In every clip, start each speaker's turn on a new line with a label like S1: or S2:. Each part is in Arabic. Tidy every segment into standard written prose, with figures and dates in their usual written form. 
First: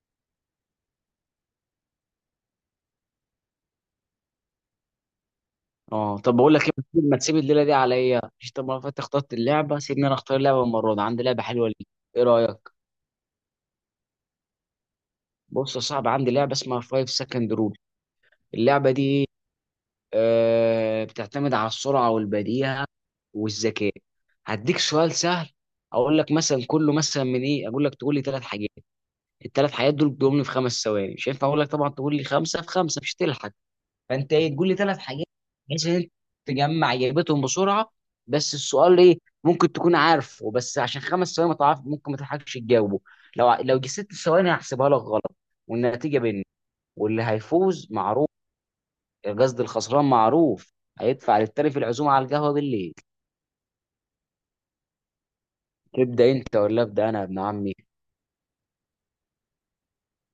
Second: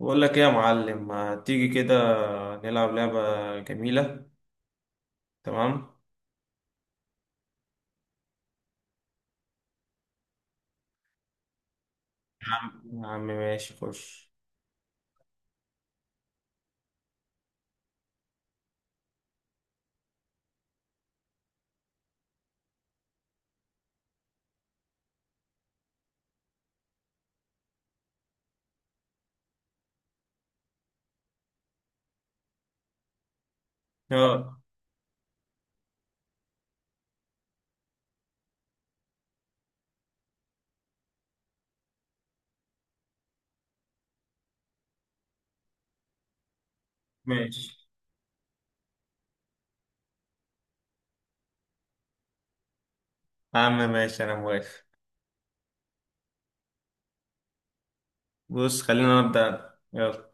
S1: بقول لك ايه يا معلم، ما تيجي كده نلعب لعبة جميلة؟ تمام.
S2: اه طب بقول لك ايه، ما تسيب الليله دي عليا، مش طب ما فاتت اخترت اللعبه، سيبني انا اختار اللعبه المره دي، عندي لعبه حلوه ليك. ايه
S1: يا
S2: رايك؟
S1: عم يا عم ماشي خش.
S2: بص يا صاحبي، عندي لعبه اسمها 5 سكند رول. اللعبه دي ايه؟ بتعتمد على السرعه والبديهه والذكاء. هديك سؤال سهل، اقول لك مثلا كله، مثلا من ايه، اقول لك تقول لي ثلاث حاجات. الثلاث حاجات دول بيقوم لي في خمس ثواني، مش هينفع اقول لك طبعا تقول لي خمسه في خمسه مش هتلحق. فانت ايه،
S1: يلا.
S2: تقول لي ثلاث حاجات بحيث ان انت تجمع اجابتهم بسرعه. بس السؤال ايه؟ ممكن تكون عارفه، بس عشان خمس ثواني ما تعرف ممكن ما تلحقش تجاوبه. لو لو جه ست ثواني هحسبها لك غلط. والنتيجه بيننا، واللي
S1: ماشي.
S2: هيفوز معروف. قصدي الخسران معروف، هيدفع للتاني في العزومه على القهوه بالليل.
S1: يا عم ماشي انا موافق.
S2: تبدا انت ولا ابدا انا يا ابن عمي؟
S1: بص خلينا نبدأ أنا. يلا،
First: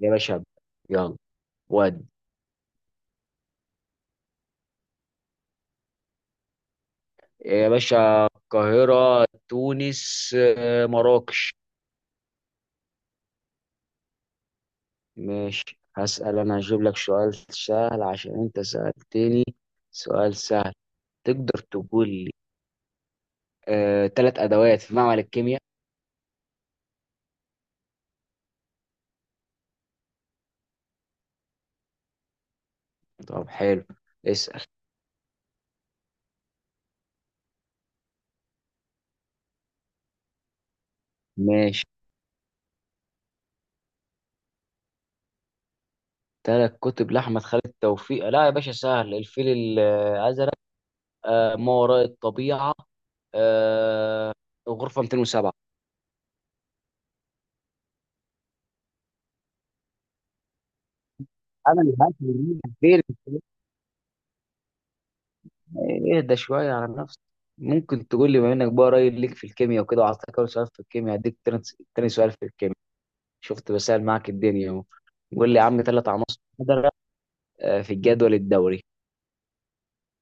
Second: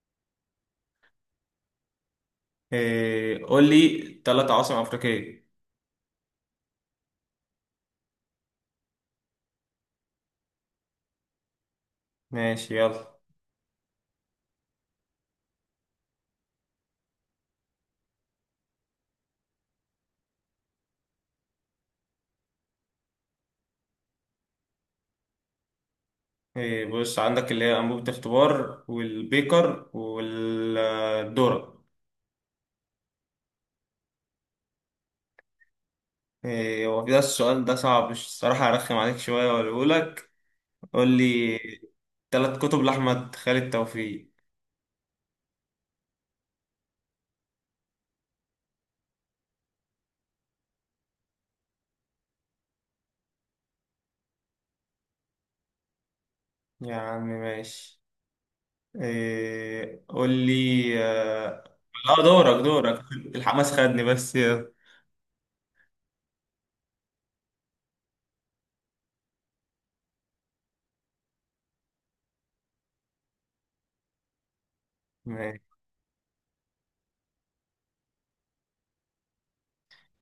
S2: يا باشا ابدأ. يلا ود.
S1: إيه، قول لي ثلاث عواصم أفريقية.
S2: يا باشا، القاهره، تونس، مراكش.
S1: ماشي يلا.
S2: ماشي، هسأل أنا، هجيب لك سؤال سهل عشان أنت سألتني. سؤال سهل، تقدر تقول لي تلات أدوات في معمل الكيمياء؟
S1: إيه، بص عندك اللي هي أنبوبة اختبار والبيكر والذرة.
S2: طب حلو، اسأل.
S1: إيه هو ده؟ السؤال ده صعب الصراحة، أرخم عليك شوية وأقوله لك. قول لي
S2: ماشي،
S1: ثلاث كتب لأحمد خالد توفيق.
S2: تلات كتب لأحمد خالد توفيق؟ لا يا باشا سهل، الفيل الأزرق، ما وراء الطبيعة، آه، غرفة 207.
S1: يا عم ماشي. إيه، قول لي. اه.
S2: أنا اللي هات؟
S1: دورك
S2: فين؟
S1: دورك. الحماس خدني، بس يلا.
S2: اهدى شوية على نفسك. ممكن تقول لي، بما إنك بقى قريب ليك في الكيمياء وكده وعطاك أول سؤال في الكيمياء، هديك تاني، تاني سؤال في الكيمياء. شفت بسأل معاك الدنيا اهو. قول
S1: ماشي.
S2: لي يا عم ثلاث عناصر قدرة في الجدول الدوري.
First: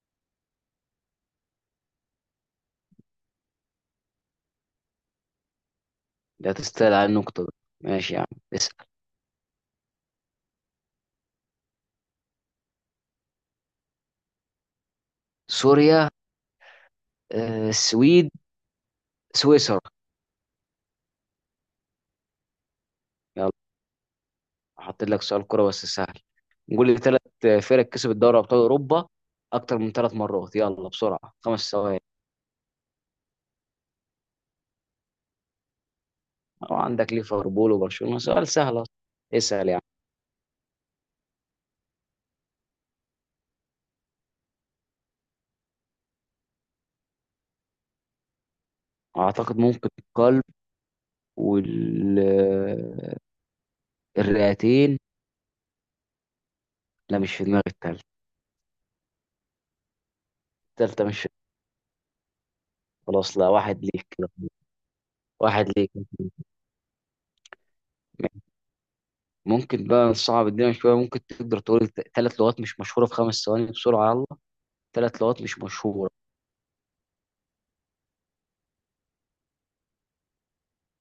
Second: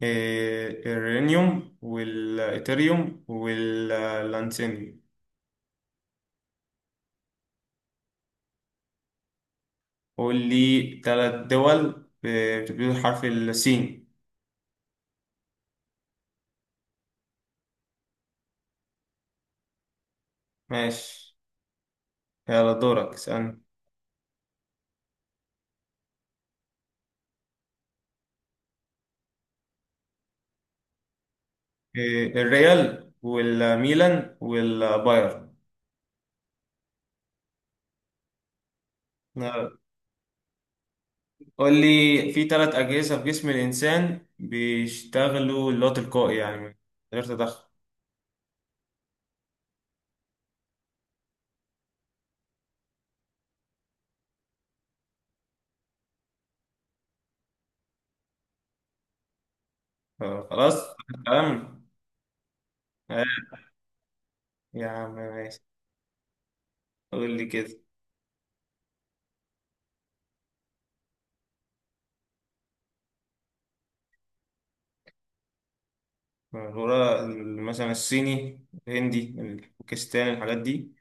S1: إيه الرينيوم والإيثيريوم واللانسينيوم.
S2: ده تستاهل على النقطة دي. ماشي يا عم، اسأل.
S1: قول لي ثلاث دول بتبتدي بحرف السين.
S2: سوريا، السويد، سويسرا.
S1: ماشي يلا، دورك
S2: يلا،
S1: اسألني.
S2: حاطط لك سؤال كرة بس سهل. قول لي ثلاث فرق كسبت دوري أبطال أوروبا أكتر من ثلاث مرات، يلا بسرعة، خمس ثواني.
S1: إيه الريال والميلان والبايرن.
S2: وعندك ليفربول وبرشلونة، سؤال سهل أصلا. اسأل يعني.
S1: قول لي في ثلاث أجهزة في جسم الإنسان بيشتغلوا اللي هو تلقائي يعني من غير تدخل.
S2: أعتقد ممكن القلب والرئتين. لا مش في دماغي التالتة.
S1: خلاص.
S2: التالتة مش
S1: تمام. آه،
S2: خلاص لا، واحد ليك كده.
S1: يا عم ماشي.
S2: واحد ليك.
S1: قول لي كده.
S2: ممكن بقى نصعب الدنيا شوية؟ ممكن تقدر تقول ثلاث لغات مش مشهورة في خمس ثواني بسرعة، يلا. ثلاث لغات مش مشهورة.
S1: مثلا الصيني الهندي الباكستاني الحاجات دي.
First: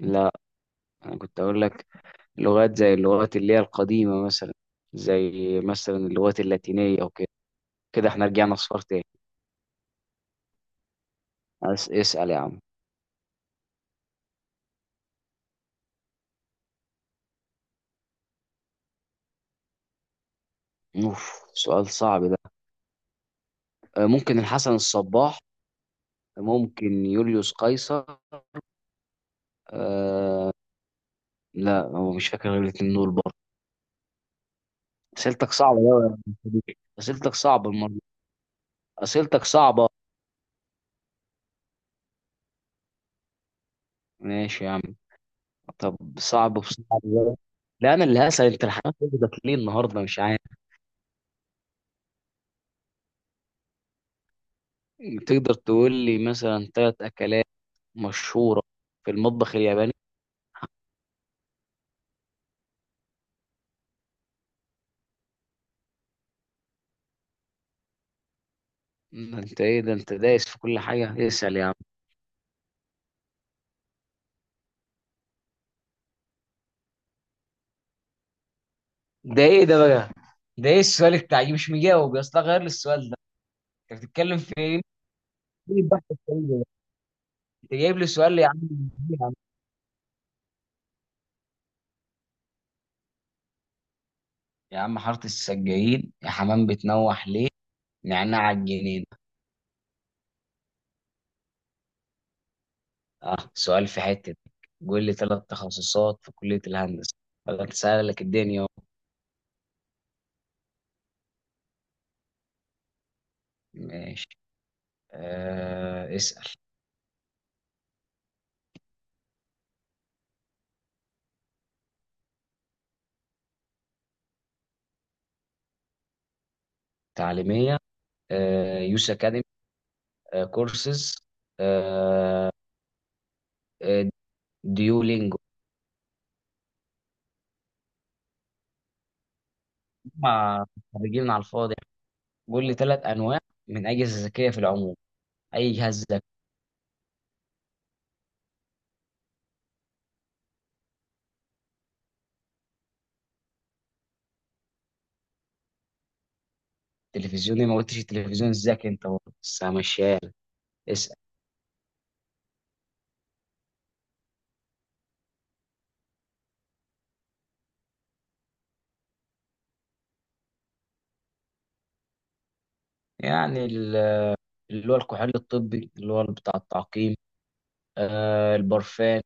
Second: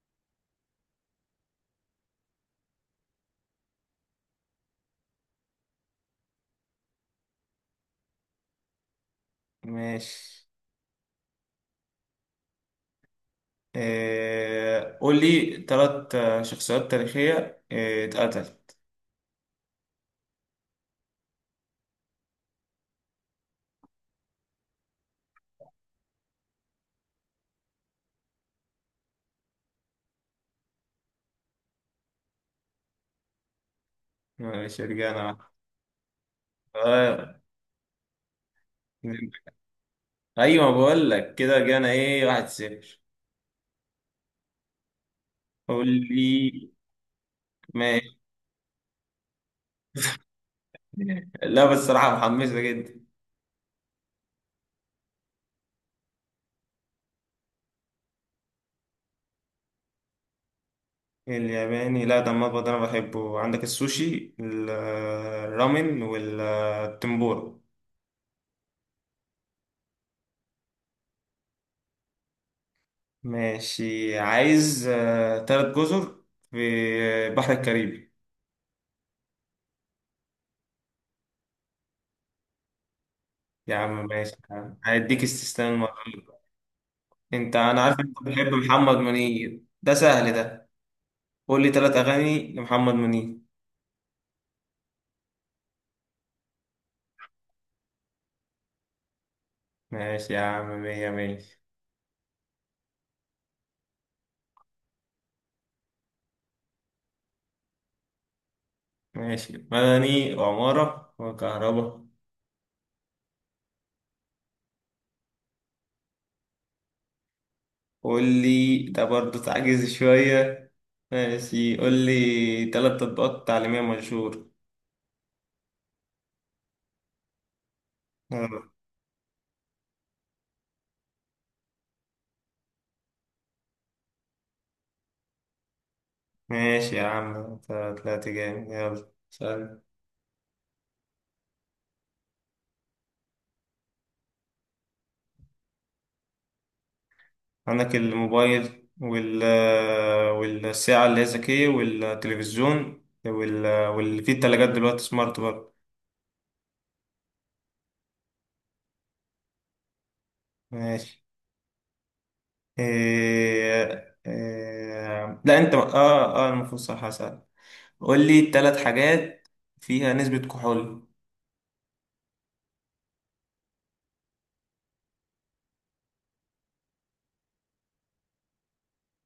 S2: لا، أنا كنت أقول لك لغات زي اللغات اللي هي القديمة مثلا، زي مثلا اللغات اللاتينية أو كده. كده احنا رجعنا صفار تاني.
S1: ماشي.
S2: اسأل يا عم.
S1: قول لي ثلاث شخصيات تاريخية اتقتل.
S2: أوف، سؤال صعب ده. ممكن الحسن الصباح، ممكن يوليوس قيصر، أه لا، هو مش فاكر غير الاتنين دول برضه.
S1: ماشي رجعنا.
S2: أسئلتك صعبة أوي يا أبو حميد.
S1: آه،
S2: أسئلتك صعبة، اسئلتك صعبه.
S1: أيوة، بقول لك كده رجعنا إيه، واحد صفر.
S2: ماشي يا عم.
S1: قول
S2: طب صعب
S1: لي.
S2: في صعب بقى. لا انا اللي
S1: ماشي.
S2: هسأل، انت الحمام واخدك ليه النهارده مش عارف.
S1: لا بس الصراحة محمسة جدا.
S2: تقدر تقول لي مثلا ثلاث اكلات مشهوره في المطبخ الياباني؟
S1: الياباني؟ لا ده المطبخ ده أنا بحبه، عندك السوشي الرامن والتمبورا.
S2: ده انت ايه، ده انت دايس في كل حاجه، اسأل يا عم.
S1: ماشي، عايز تلات جزر في البحر الكاريبي.
S2: ده ايه ده بقى؟ ده ايه السؤال بتاعي، مش مجاوب يا اسطى، غير لي السؤال ده.
S1: يا
S2: انت
S1: عم ماشي
S2: بتتكلم في
S1: يا عم.
S2: ايه؟
S1: هيديك استثناء
S2: إيه البحث
S1: المرة
S2: السريع ده؟
S1: دي. أنت
S2: انت
S1: أنا
S2: جايب
S1: عارف
S2: لي
S1: أنت
S2: سؤال
S1: بتحب
S2: يا عم،
S1: محمد
S2: يا عم.
S1: منير، ده سهل ده. قول لي تلات أغاني لمحمد منير.
S2: يا عم حاره السجايين، يا حمام بتنوح ليه، نعناع الجنين.
S1: ماشي يا عم، مية مية.
S2: اه سؤال في حتة، قول لي ثلاث تخصصات في كلية الهندسة. بدأت أسألك الدنيا أهو.
S1: ماشي، مدني وعمارة وكهرباء.
S2: ماشي، آه اسأل.
S1: قول لي، ده برضه تعجز شوية. ماشي، قول لي تلات تطبيقات تعليمية مشهور.
S2: تعليمية.
S1: آه،.
S2: آه يوس أكاديمي، آه كورسز، آه آه، ديولينجو.
S1: ماشي يا عم، انت طلعت جامد، يلا سأل.
S2: مع خريجين على الفاضي. قول لي ثلاث أنواع من أجهزة ذكية في العموم، أي جهاز ذكي.
S1: عندك الموبايل والساعة اللي هي ذكية والتلفزيون واللي فيه التلاجات دلوقتي سمارت برضه.
S2: تلفزيوني ما قلتش التلفزيون الذكي أنت برضه، بس ماشية. اسأل
S1: ماشي. لا انت، اه المفروض صح هسأل. قول لي تلات حاجات فيها نسبة كحول.
S2: يعني. اللي هو الكحول الطبي اللي هو بتاع التعقيم، آه البرفان،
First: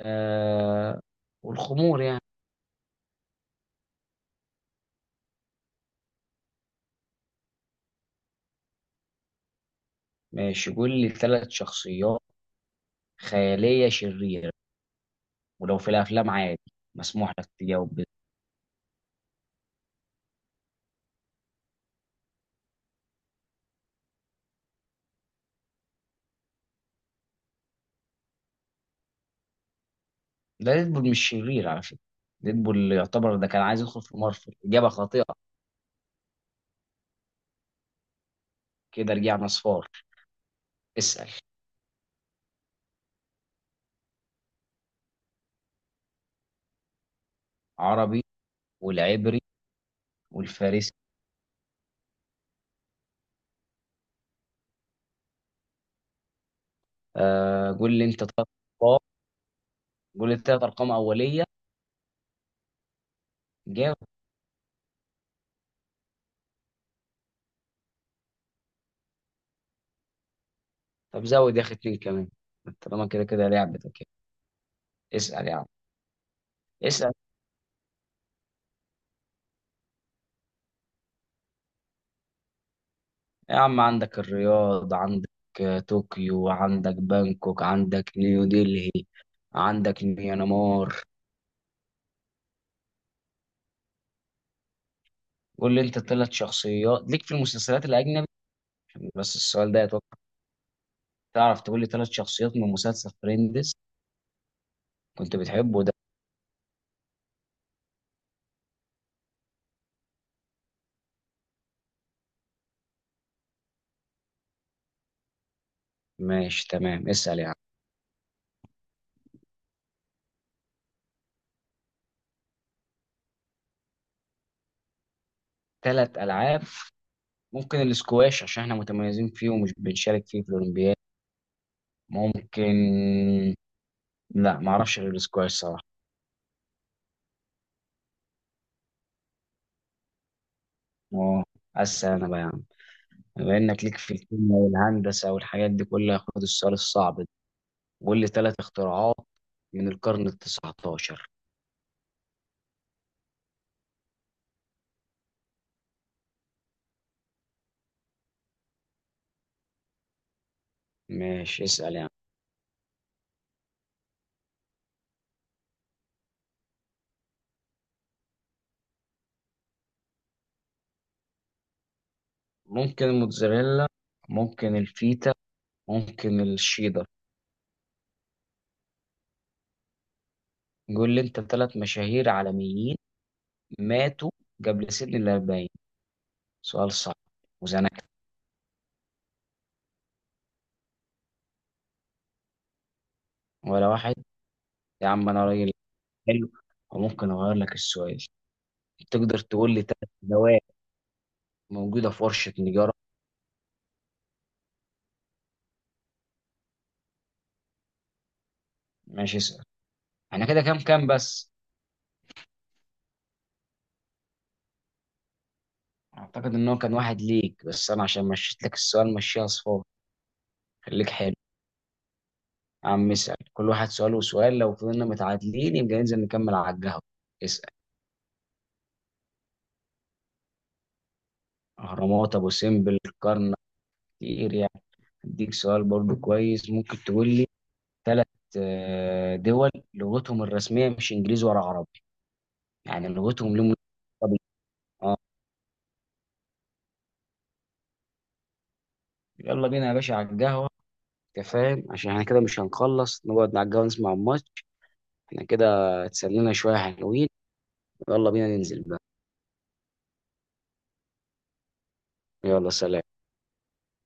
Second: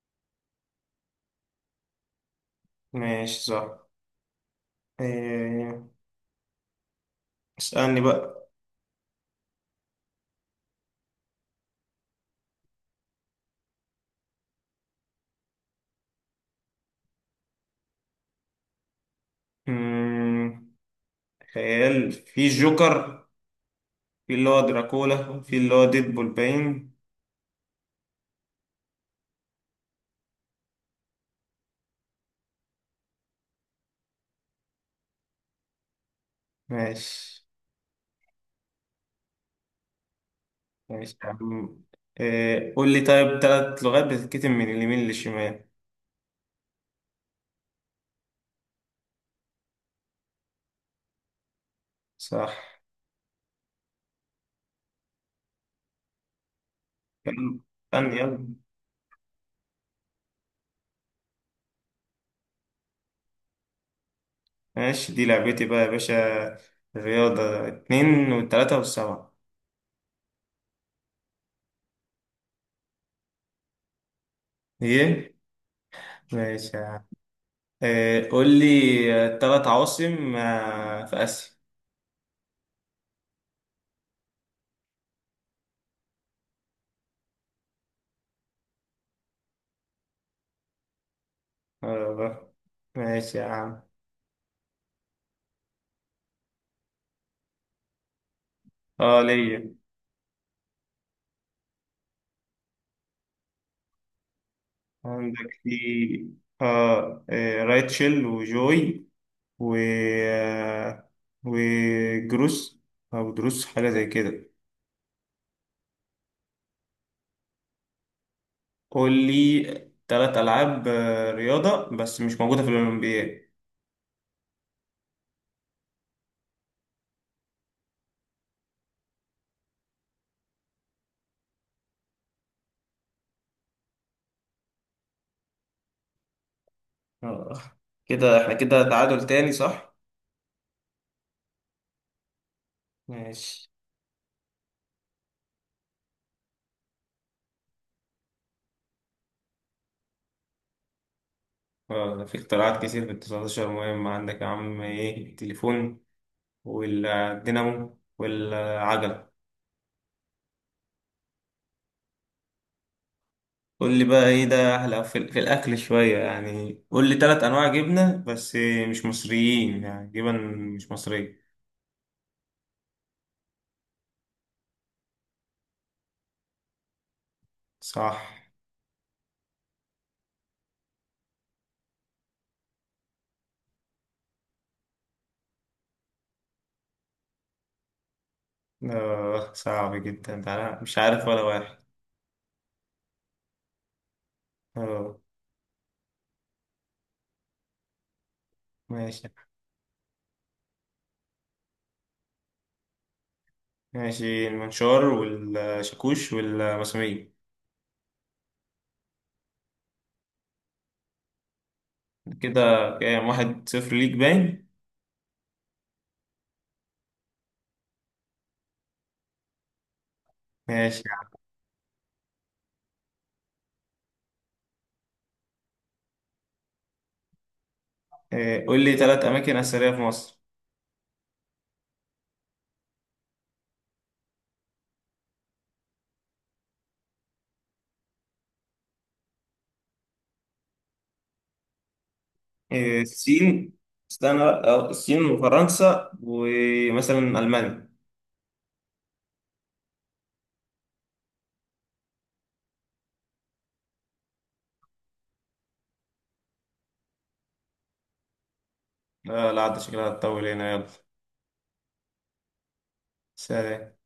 S2: آه والخمور يعني.
S1: ماشي صح. إيه... اسألني بقى.
S2: ماشي قول لي ثلاث شخصيات خيالية شريرة، ولو في الأفلام عادي، مسموح لك تجاوب بس.
S1: مم. خيال، في جوكر، في اللي هو دراكولا، وفي اللي هو ديدبول باين.
S2: ده ديدبول مش شرير على فكرة، ديدبول يعتبر ده كان عايز يدخل في مارفل، إجابة خاطئة.
S1: ماشي.
S2: كده رجعنا صفار.
S1: ماشي يا
S2: اسأل.
S1: عم. إيه. قول لي طيب تلات لغات بتتكتب من اليمين للشمال.
S2: عربي، والعبري، والفارسي.
S1: صح. يلا.
S2: آه قول لي
S1: استنى
S2: أنت ثلاث
S1: يلا.
S2: أرقام، قول لي ثلاث أرقام أولية. جاوب.
S1: ماشي، دي لعبتي بقى يا باشا، الرياضة، اتنين والتلاتة والسبعة.
S2: طب زود يا أخي اتنين كمان، طالما كده كده لعبتك يعني.
S1: ايه.
S2: اسأل يا عم.
S1: ماشي يا عم.
S2: اسأل
S1: إيه. قول لي تلات عواصم في آسيا.
S2: يا عم، عندك الرياض، عندك طوكيو، عندك بانكوك، عندك نيو ديلي، عندك ميانمار.
S1: آه،. ماشي يا عم.
S2: قول لي انت ثلاث شخصيات ليك في المسلسلات الاجنبي.
S1: اه
S2: بس السؤال
S1: ليا.
S2: ده اتوقع تعرف، تقول لي ثلاث شخصيات من مسلسل فريندز،
S1: عندك
S2: كنت
S1: في
S2: بتحبه ده.
S1: رايتشل وجوي، و وجروس أو دروس، حاجة زي كده.
S2: ماشي تمام، اسال يعني.
S1: قول لي تلات ألعاب رياضة بس مش موجودة في الأولمبياد.
S2: ثلاث العاب، ممكن الاسكواش عشان احنا متميزين فيه ومش بنشارك فيه في الاولمبياد. ممكن، لا ما اعرفش غير الاسكواش صراحه.
S1: آه، كده احنا كده تعادل تاني صح؟
S2: اه، اسال انا بقى يا عم. بما
S1: ماشي.
S2: انك ليك في الكيمياء والهندسه والحاجات دي كلها، خد السؤال الصعب ده. قول لي ثلاث اختراعات من القرن ال 19.
S1: آه، ده في اختراعات كتير في ال 19. مهم، عندك يا عم، ايه، التليفون والدينامو والعجلة.
S2: ماشي اسال يعني.
S1: قول لي بقى، ايه ده احلى، في الاكل شويه، يعني قول لي ثلاث انواع جبنه بس مش مصريين، يعني جبن مش مصريه.
S2: ممكن الموتزاريلا، ممكن الفيتا، ممكن الشيدر.
S1: صح.
S2: قول لي انت ثلاث مشاهير عالميين ماتوا قبل سن ال 40. سؤال صعب، وزنك.
S1: آه صعب جدا ده، أنا مش عارف ولا واحد.
S2: ولا واحد؟ يا
S1: اه.
S2: عم انا راجل حلو، وممكن اغير لك السؤال.
S1: ماشي.
S2: تقدر تقول لي ثلاث دواء موجوده في ورشه نجاره؟
S1: ماشي، المنشار والشاكوش والمسامير.
S2: ماشي اسال. انا كده كام كام بس؟
S1: كده كام؟ واحد صفر ليك باين.
S2: اعتقد ان هو كان واحد ليك، بس انا عشان مشيت لك السؤال مشيها صفار.
S1: ماشي.
S2: خليك حلو يا عم، اسال كل واحد سؤال وسؤال، لو فضلنا متعادلين يبقى ننزل نكمل على القهوه. اسال.
S1: آه قول لي ثلاث اماكن اثريه في مصر.
S2: اهرامات، ابو سمبل، كرنك. كتير يعني. اديك سؤال برضو كويس، ممكن تقول لي ثلاث دول لغتهم الرسميه مش انجليزي ولا عربي.
S1: آه
S2: يعني لغتهم
S1: الصين.
S2: لهم.
S1: استنى
S2: عربي.
S1: بقى، آه،
S2: اه
S1: الصين وفرنسا ومثلا المانيا.
S2: يلا بينا يا باشا على القهوه. انت فاهم، عشان احنا كده مش هنخلص، نقعد على القهوه نسمع الماتش. احنا كده اتسلينا شويه، حلوين. يلا بينا ننزل بقى.
S1: لا لا، عاد شكلها هتطول، هنا يلا.
S2: يلا، سلام.
S1: سلام.